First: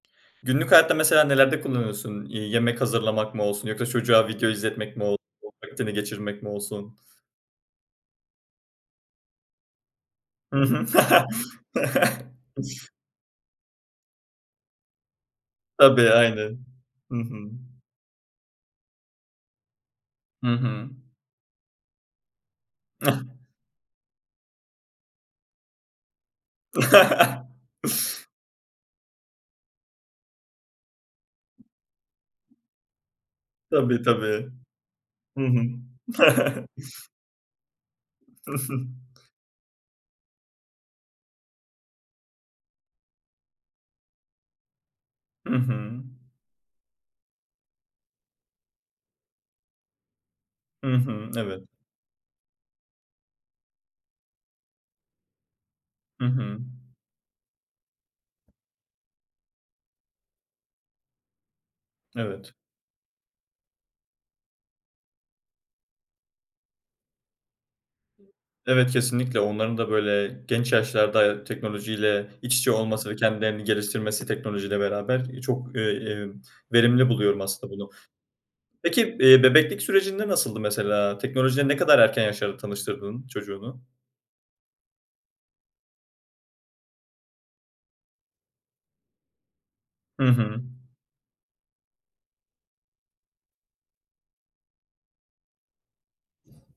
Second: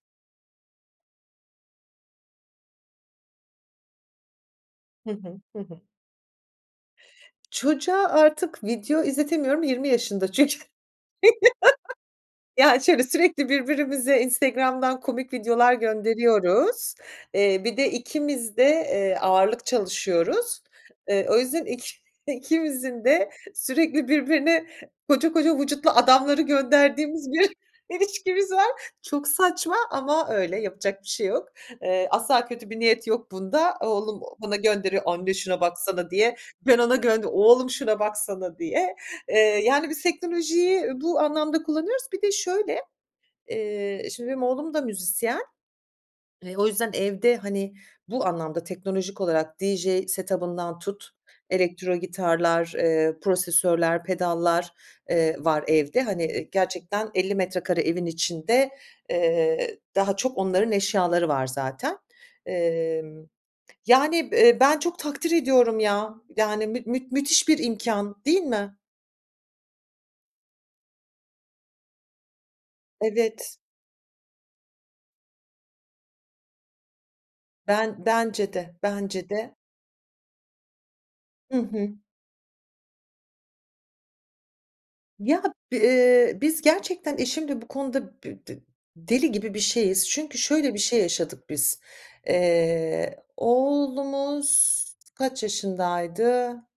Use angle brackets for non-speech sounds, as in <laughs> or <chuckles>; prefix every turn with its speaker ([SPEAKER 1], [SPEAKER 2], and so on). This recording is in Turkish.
[SPEAKER 1] Günlük hayatta, mesela, nelerde kullanıyorsun? İii, yemek hazırlamak mı olsun, yoksa çocuğa video izletmek mi
[SPEAKER 2] Hı
[SPEAKER 1] olsun?
[SPEAKER 2] hı. Hı hı.
[SPEAKER 1] Vaktini geçirmek mi olsun?
[SPEAKER 2] Çocuğa artık video izletemiyorum, 20 yaşında çünkü.
[SPEAKER 1] Hı
[SPEAKER 2] <chuckles>
[SPEAKER 1] hı. <laughs>
[SPEAKER 2] Yani şöyle, sürekli birbirimize Instagram'dan komik videolar
[SPEAKER 1] Tabii, aynen.
[SPEAKER 2] gönderiyoruz.
[SPEAKER 1] Hı hı.
[SPEAKER 2] Eee, bir de, ikimiz de, eee, ağırlık
[SPEAKER 1] Hı
[SPEAKER 2] çalışıyoruz.
[SPEAKER 1] hı.
[SPEAKER 2] Iıı, o yüzden iki ikimizin de
[SPEAKER 1] <chuckles>
[SPEAKER 2] sürekli, birbirine koca koca vücutlu adamları gönderdiğimiz bir
[SPEAKER 1] <laughs>
[SPEAKER 2] ilişkimiz var. Çok saçma ama öyle, yapacak bir şey yok. Iıı, asla kötü bir niyet yok bunda.
[SPEAKER 1] Tabii,
[SPEAKER 2] Oğlum
[SPEAKER 1] tabii.
[SPEAKER 2] bana gönderiyor Anne
[SPEAKER 1] Hı
[SPEAKER 2] şuna
[SPEAKER 1] hı.
[SPEAKER 2] baksana. diye.
[SPEAKER 1] <chuckles>
[SPEAKER 2] Ben ona gönderiyor "Oğlum şuna baksana." diye.
[SPEAKER 1] <chuckles>
[SPEAKER 2] Iıı, yani, biz teknolojiyi bu anlamda kullanıyoruz. Bir de şöyle, eee, şimdi, benim oğlum da müzisyen.
[SPEAKER 1] Hı hı.
[SPEAKER 2] Eee, o yüzden evde, hani, bu anlamda, teknolojik olarak DJ set up'ından
[SPEAKER 1] Hı
[SPEAKER 2] tut,
[SPEAKER 1] hı. Evet.
[SPEAKER 2] elektro gitarlar, eee, prosesör'ler, pedallar, eee, var evde. Hani,
[SPEAKER 1] Hı
[SPEAKER 2] ııı,
[SPEAKER 1] hı.
[SPEAKER 2] gerçekten 50 metrekare evin içinde, eee, daha çok onların eşyaları var zaten.
[SPEAKER 1] Evet.
[SPEAKER 2] Emm, yani, b eee, ben çok takdir ediyorum ya, yani, müt müt müthiş bir imkân, değil mi?
[SPEAKER 1] Evet, kesinlikle! Onların da, böyle, genç yaşlarda teknolojiyle iç içe olması ve
[SPEAKER 2] Evet.
[SPEAKER 1] kendilerini geliştirmesi teknolojiyle beraber, iii, çok, iii, iii, verimli buluyorum aslında bunu.
[SPEAKER 2] Ben bence de,
[SPEAKER 1] Peki,
[SPEAKER 2] bence
[SPEAKER 1] iii,
[SPEAKER 2] de.
[SPEAKER 1] bebeklik sürecinde nasıldı mesela?
[SPEAKER 2] Hı
[SPEAKER 1] Teknolojiyle ne
[SPEAKER 2] hı.
[SPEAKER 1] kadar erken yaşlarda tanıştırdın çocuğunu?
[SPEAKER 2] Ya, b ııı, biz gerçekten eşimle bu konuda, bı bı deli gibi bir şeyiz,
[SPEAKER 1] Hı
[SPEAKER 2] çünkü
[SPEAKER 1] hı.
[SPEAKER 2] şöyle bir şey yaşadık biz. Eee, oğlumuz kaç yaşındaydı?